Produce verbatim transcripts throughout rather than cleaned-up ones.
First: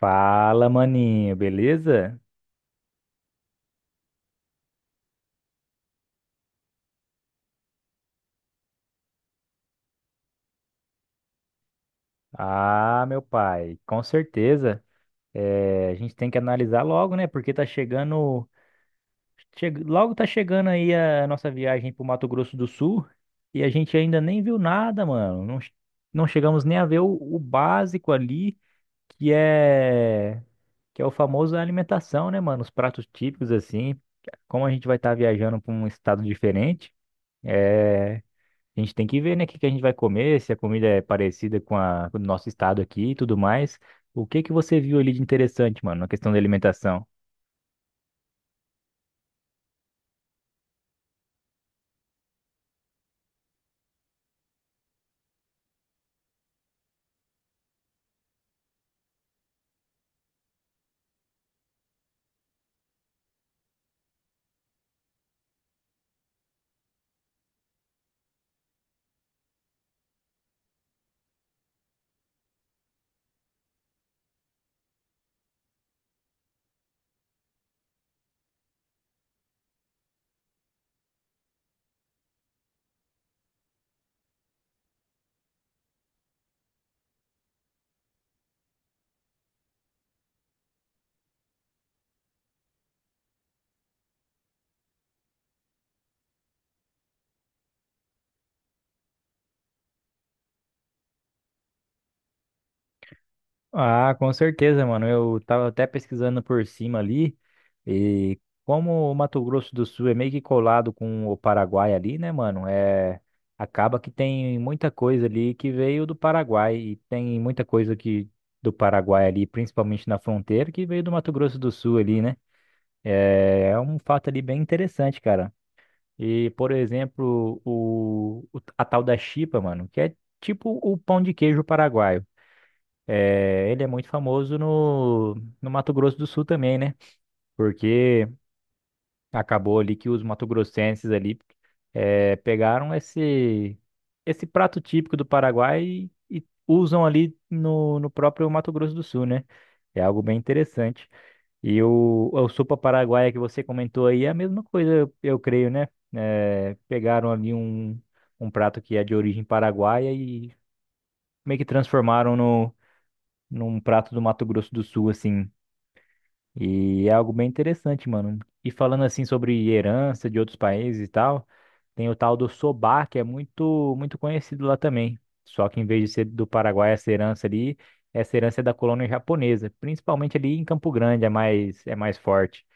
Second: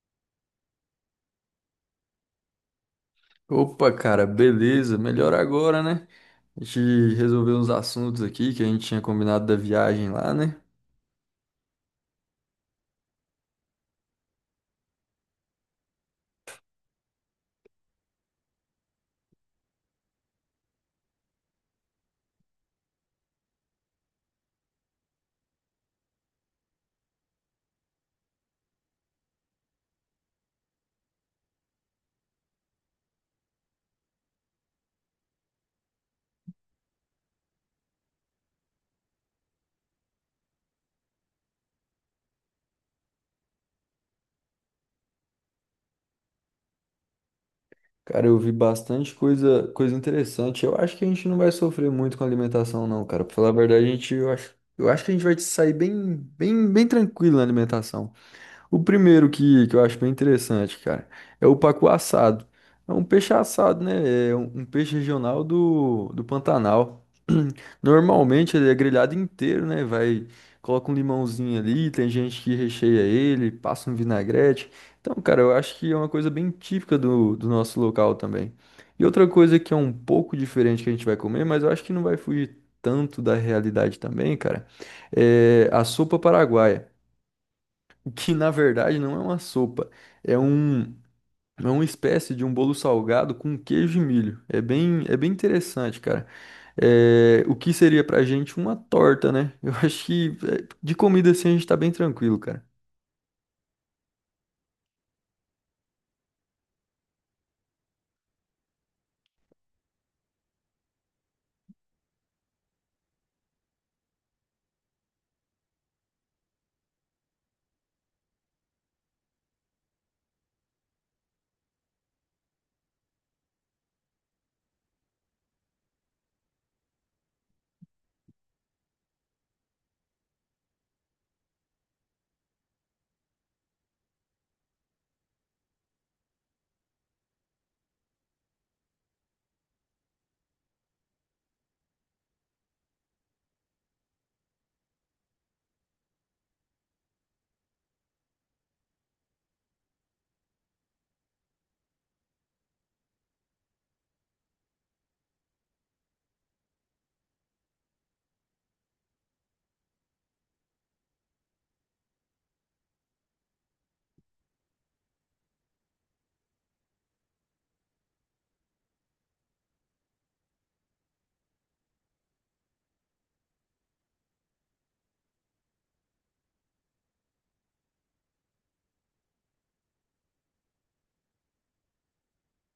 Fala, maninho, beleza? Opa, cara, beleza, melhor agora, né? A gente resolveu uns assuntos aqui que a gente tinha combinado da viagem lá, né? Ah, meu pai, com certeza. É, a gente tem que analisar logo, né? Porque tá chegando, che- logo tá chegando aí a nossa viagem pro Mato Grosso do Sul e a gente ainda nem viu nada, mano. Não, che- não chegamos nem a ver o, o básico ali, que é que é o famoso alimentação, né, mano? Os pratos típicos assim. Como a gente vai estar viajando pra um estado diferente, é, a gente tem que ver, né, o que que a gente vai comer, se a comida é parecida com a com o nosso estado aqui e tudo mais. O que que você viu ali de interessante, mano, na questão da alimentação? Cara, eu vi bastante coisa, coisa interessante. Eu acho que a gente não vai sofrer muito com alimentação, não, cara. Pra falar a verdade, a gente, eu acho, eu acho que a gente vai sair bem, bem, bem tranquilo na alimentação. O primeiro que, que eu acho bem interessante, cara, é o pacu assado. É um peixe assado, né? É um, um peixe regional do, do Pantanal. Normalmente ele é grelhado inteiro, né? Vai, coloca um limãozinho ali, tem gente que recheia ele, passa um vinagrete. Então, cara, eu acho que é uma coisa bem típica do, do nosso local também. E outra coisa que é um pouco diferente que a gente vai comer, mas eu acho que não vai fugir tanto da realidade também, cara, é a sopa paraguaia que na verdade não é uma sopa, é um é uma espécie de um bolo salgado com queijo e milho. É bem é bem interessante, cara. É, o que seria pra gente uma torta, né? Eu acho que é, de comida assim a gente tá bem tranquilo, cara. Ah, com certeza, mano. Eu tava até pesquisando por cima ali e como o Mato Grosso do Sul é meio que colado com o Paraguai ali, né, mano? É acaba que tem muita coisa ali que veio do Paraguai e tem muita coisa que do Paraguai ali, principalmente na fronteira, que veio do Mato Grosso do Sul ali, né? É um fato ali bem interessante, cara. E, por exemplo, o, o- a tal da chipa, mano, que é tipo o pão de queijo paraguaio. É, ele é muito famoso no, no Mato Grosso do Sul também, né? Porque acabou ali que os mato-grossenses ali é, pegaram esse, esse prato típico do Paraguai e, e usam ali no, no próprio Mato Grosso do Sul, né? É algo bem interessante. E o, a sopa paraguaia que você comentou aí é a mesma coisa, eu, eu creio, né? Eh, pegaram ali um, um prato que é de origem paraguaia e meio que transformaram no, num prato do Mato Grosso do Sul, assim. E é algo bem interessante, mano. E falando assim sobre herança de outros países e tal, tem o tal do sobar, que é muito, muito conhecido lá também. Só que em vez de ser do Paraguai, essa herança ali, essa herança é da colônia japonesa, principalmente ali em Campo Grande, é mais, é mais forte.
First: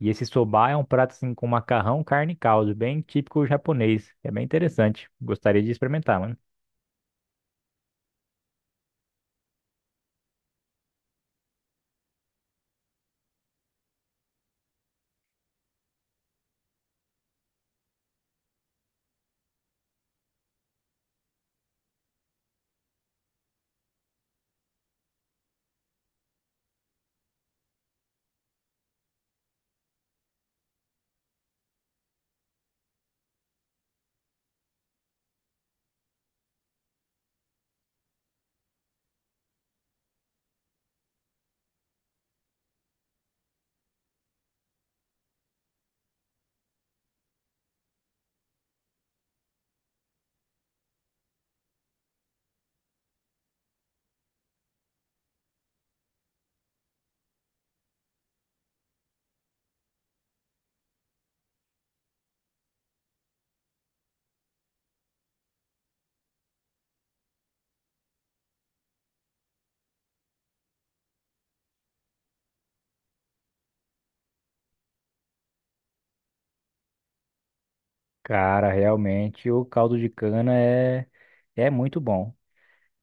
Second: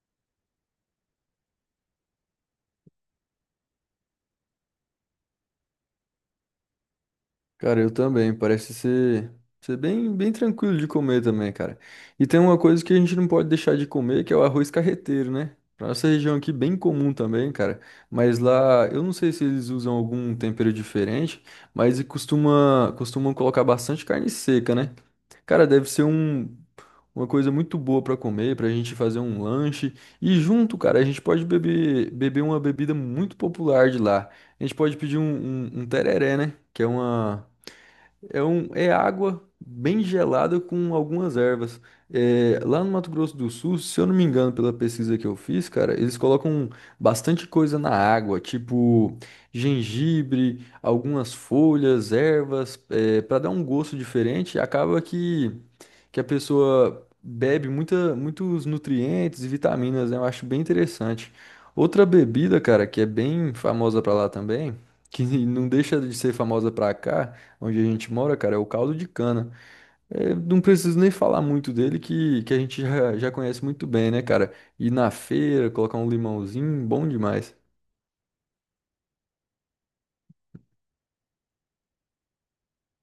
E esse soba é um prato assim com macarrão, carne e caldo, bem típico japonês. É bem interessante. Gostaria de experimentar, mano. Cara, eu também. Parece ser, ser bem, bem tranquilo de comer também, cara. E tem uma coisa que a gente não pode deixar de comer, que é o arroz carreteiro, né? Pra nossa região aqui, bem comum também, cara. Mas lá, eu não sei se eles usam algum tempero diferente, mas e costuma, costumam colocar bastante carne seca, né? Cara, deve ser um, uma coisa muito boa pra comer, pra gente fazer um lanche. E junto, cara, a gente pode beber, beber uma bebida muito popular de lá. A gente pode pedir um, um, um tereré, né? Que é uma. É, um, é água bem gelada com algumas ervas. É, lá no Mato Grosso do Sul, se eu não me engano, pela pesquisa que eu fiz, cara, eles colocam bastante coisa na água, tipo gengibre, algumas folhas, ervas, é, para dar um gosto diferente. Acaba que que a pessoa bebe muita, muitos nutrientes e vitaminas, né? Eu acho bem interessante. Outra bebida, cara, que é bem famosa pra lá também, que não deixa de ser famosa pra cá, onde a gente mora, cara, é o caldo de cana. É, não preciso nem falar muito dele, que, que a gente já, já conhece muito bem, né, cara? Ir na feira, colocar um limãozinho, bom demais. Cara, realmente o caldo de cana é, é muito bom.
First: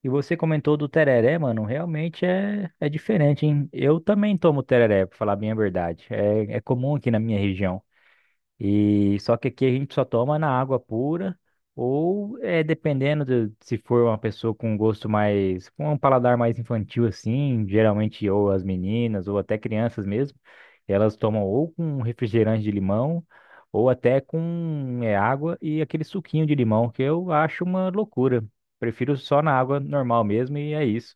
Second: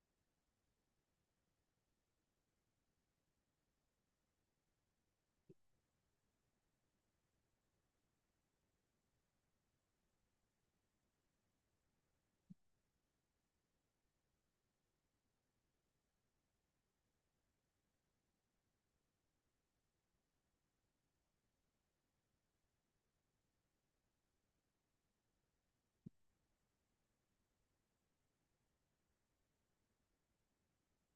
E você comentou do tereré, mano. Realmente é, é diferente, hein? Eu também tomo tereré, pra falar bem a verdade. É, é comum aqui na minha região. E só que aqui a gente só toma na água pura, ou é dependendo de, se for uma pessoa com gosto mais, com um paladar mais infantil assim, geralmente ou as meninas ou até crianças mesmo, elas tomam ou com um refrigerante de limão ou até com é, água e aquele suquinho de limão que eu acho uma loucura. Prefiro só na água normal mesmo e é isso.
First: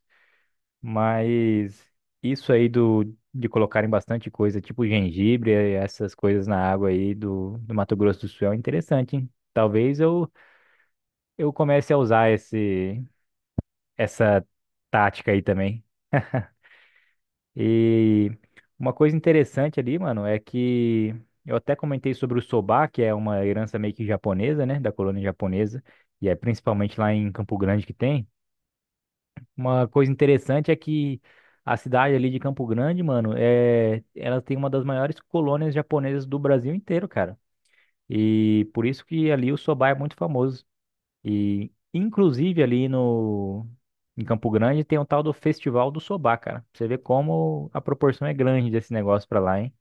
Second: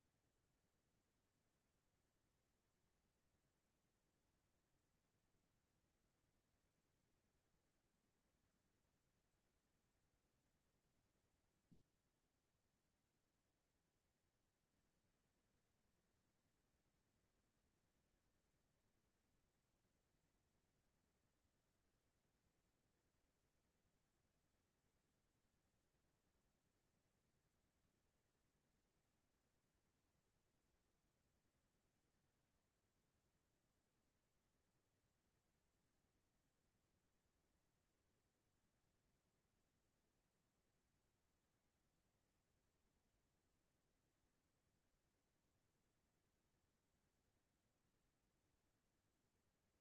Mas isso aí do, de colocarem bastante coisa, tipo gengibre, eh, essas coisas na água aí do, do Mato Grosso do Sul é interessante, hein? Talvez eu, eu comece a usar esse, essa tática aí também. E uma coisa interessante ali, mano, é que eu até comentei sobre o soba, que é uma herança meio que japonesa, né, da colônia japonesa, e é principalmente lá em Campo Grande que tem. Uma coisa interessante é que a cidade ali de Campo Grande, mano, é, ela tem uma das maiores colônias japonesas do Brasil inteiro, cara. E por isso que ali o soba é muito famoso. E inclusive ali no em Campo Grande tem o tal do Festival do Soba, cara. Pra você vê como a proporção é grande desse negócio pra lá, hein?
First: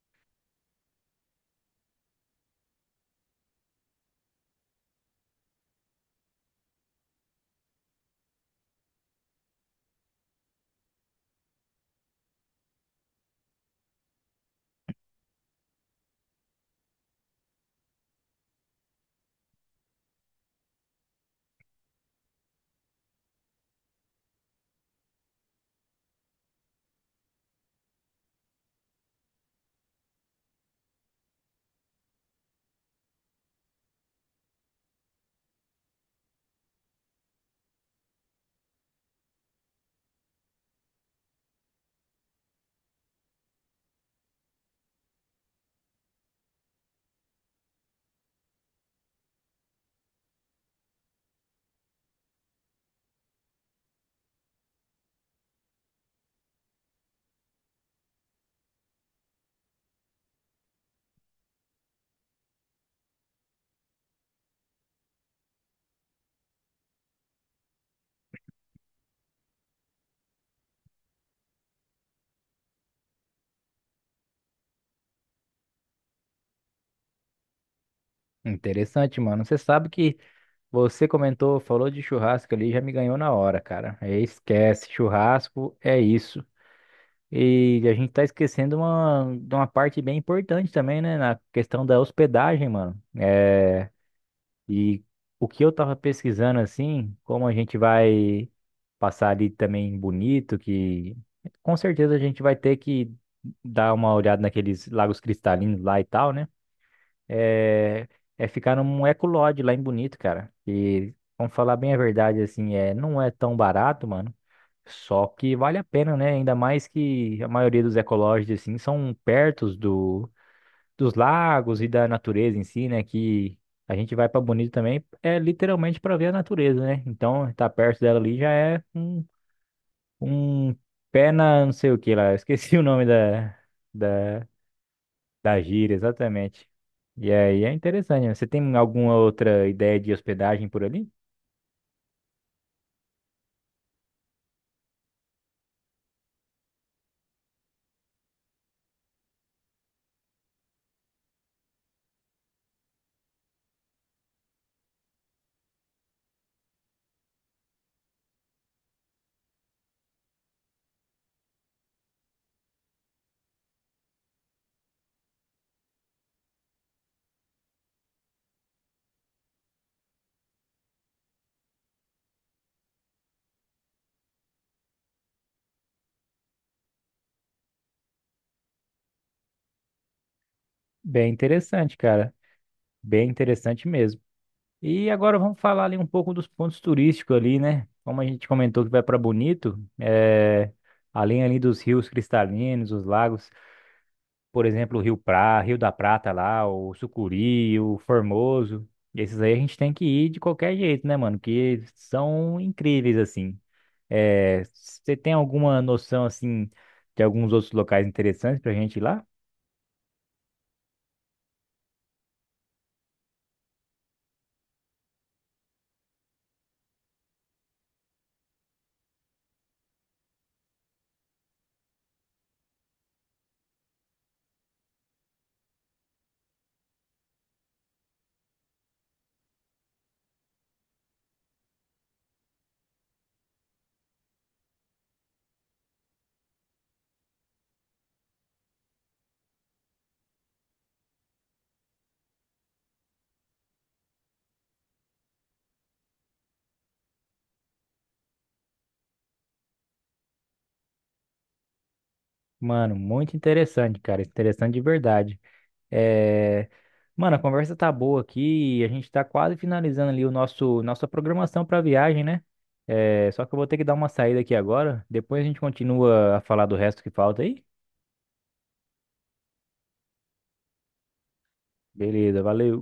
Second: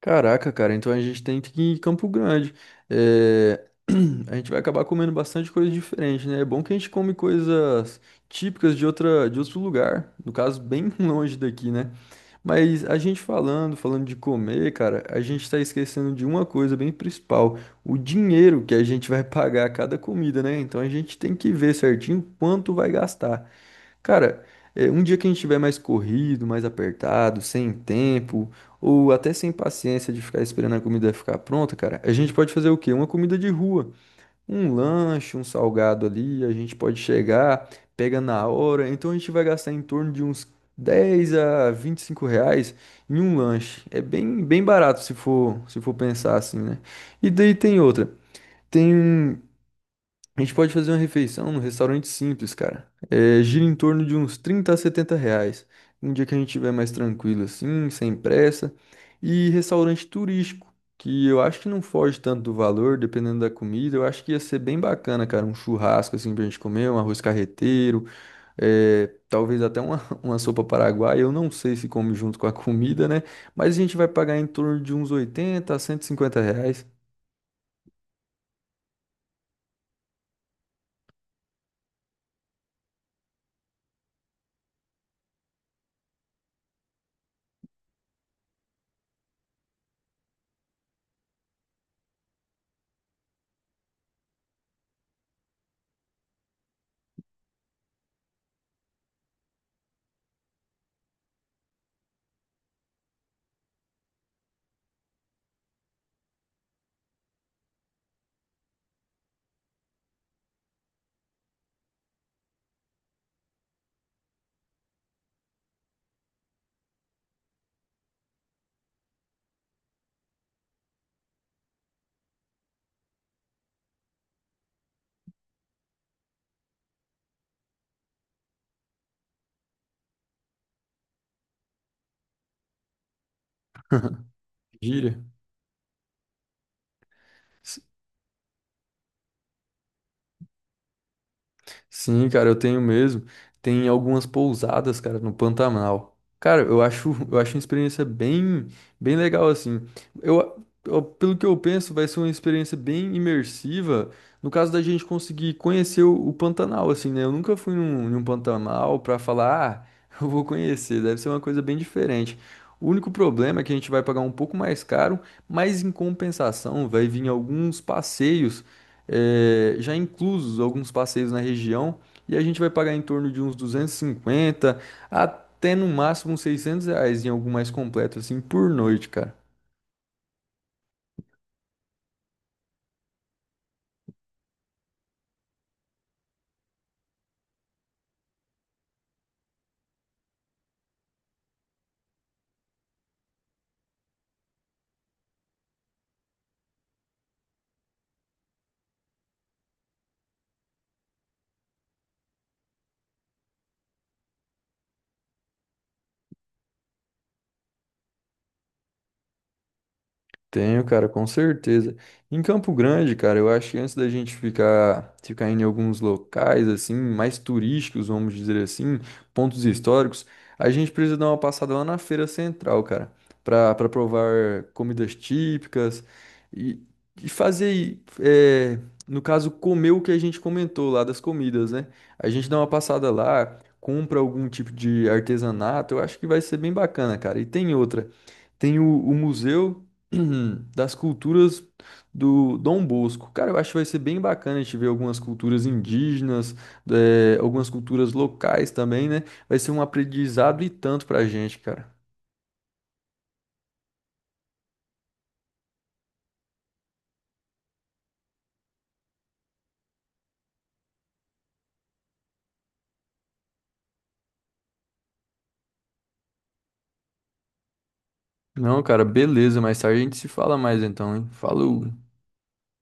Caraca, cara, então a gente tem que ir em Campo Grande. É, a gente vai acabar comendo bastante coisa diferente, né? É bom que a gente come coisas típicas de outra, de outro lugar, no caso, bem longe daqui, né? Mas a gente falando, falando de comer, cara, a gente tá esquecendo de uma coisa bem principal, o dinheiro que a gente vai pagar a cada comida, né? Então a gente tem que ver certinho quanto vai gastar. Cara, é, um dia que a gente tiver mais corrido, mais apertado, sem tempo, ou até sem paciência de ficar esperando a comida ficar pronta, cara, a gente pode fazer o quê? Uma comida de rua. Um lanche, um salgado ali, a gente pode chegar, pega na hora. Então a gente vai gastar em torno de uns dez a vinte e cinco reais em um lanche. É bem, bem barato se for, se for pensar assim, né? E daí tem outra. Tem um a gente pode fazer uma refeição num restaurante simples, cara. É, gira em torno de uns trinta a setenta reais. Um dia que a gente estiver mais tranquilo assim, sem pressa. E restaurante turístico, que eu acho que não foge tanto do valor, dependendo da comida. Eu acho que ia ser bem bacana, cara. Um churrasco assim pra gente comer, um arroz carreteiro, é, talvez até uma, uma sopa paraguaia. Eu não sei se come junto com a comida, né? Mas a gente vai pagar em torno de uns oitenta a cento e cinquenta reais. Interessante, mano. Você sabe que você comentou, falou de churrasco ali, já me ganhou na hora, cara. Esquece, churrasco é isso. E a gente tá esquecendo uma, de uma parte bem importante também, né? Na questão da hospedagem, mano. É, e o que eu tava pesquisando, assim, como a gente vai passar ali também bonito, que com certeza a gente vai ter que dar uma olhada naqueles lagos cristalinos lá e tal, né? É, é ficar num Ecolodge lá em Bonito, cara. E vamos falar bem a verdade, assim, é, não é tão barato, mano. Só que vale a pena, né? Ainda mais que a maioria dos ecolodges, assim, são perto do, dos lagos e da natureza em si, né? Que a gente vai pra Bonito também, é literalmente pra ver a natureza, né? Então, estar tá perto dela ali já é um, um pé na não sei o que lá. Eu esqueci o nome da, da Gira. da gíria, exatamente. E aí é interessante. Né? Você tem alguma outra ideia de hospedagem por ali? Sim, cara, eu tenho mesmo. Tem algumas pousadas, cara, no Pantanal. Cara, eu acho, eu acho uma experiência bem, bem legal assim. Eu, eu- pelo que eu penso, vai ser uma experiência bem imersiva, no caso da gente conseguir conhecer o, o Pantanal assim, né? Eu nunca fui num, num Pantanal pra falar, ah, eu vou conhecer, deve ser uma coisa bem diferente. O único problema é que a gente vai pagar um pouco mais caro, mas em compensação vai vir alguns passeios eh, já inclusos alguns passeios na região, e a gente vai pagar em torno de uns duzentos e cinquenta até no máximo uns seiscentos reais em algo mais completo, assim, por noite, cara. Bem interessante, cara. Bem interessante mesmo. E agora vamos falar ali um pouco dos pontos turísticos ali, né? Como a gente comentou que vai para Bonito, é, além ali dos rios cristalinos, os lagos, por exemplo, o Rio Pra, Rio da Prata lá, o Sucuri, o Formoso. Esses aí a gente tem que ir de qualquer jeito, né, mano? Que são incríveis assim. É, você tem alguma noção assim de alguns outros locais interessantes pra gente ir lá? Tenho, cara, com certeza. Em Campo Grande, cara, eu acho que antes da gente ficar, ficar indo em alguns locais, assim, mais turísticos, vamos dizer assim, pontos históricos, a gente precisa dar uma passada lá na Feira Central, cara, pra, pra provar comidas típicas e, e fazer, é, no caso, comer o que a gente comentou lá das comidas, né? A gente dá uma passada lá, compra algum tipo de artesanato, eu acho que vai ser bem bacana, cara. E tem outra. Tem o, o Museu das Culturas do Dom Bosco. Cara, eu acho que vai ser bem bacana a gente ver algumas culturas indígenas, eh, algumas culturas locais também, né? Vai ser um aprendizado e tanto pra gente, cara. Mano, muito interessante, cara. Interessante de verdade. É, mano, a conversa tá boa aqui. E a gente tá quase finalizando ali o nosso nossa programação pra viagem, né? É, só que eu vou ter que dar uma saída aqui agora. Depois a gente continua a falar do resto que falta aí. Não, cara, beleza. Mais tarde a gente se fala mais então, hein? Falou. Beleza, valeu.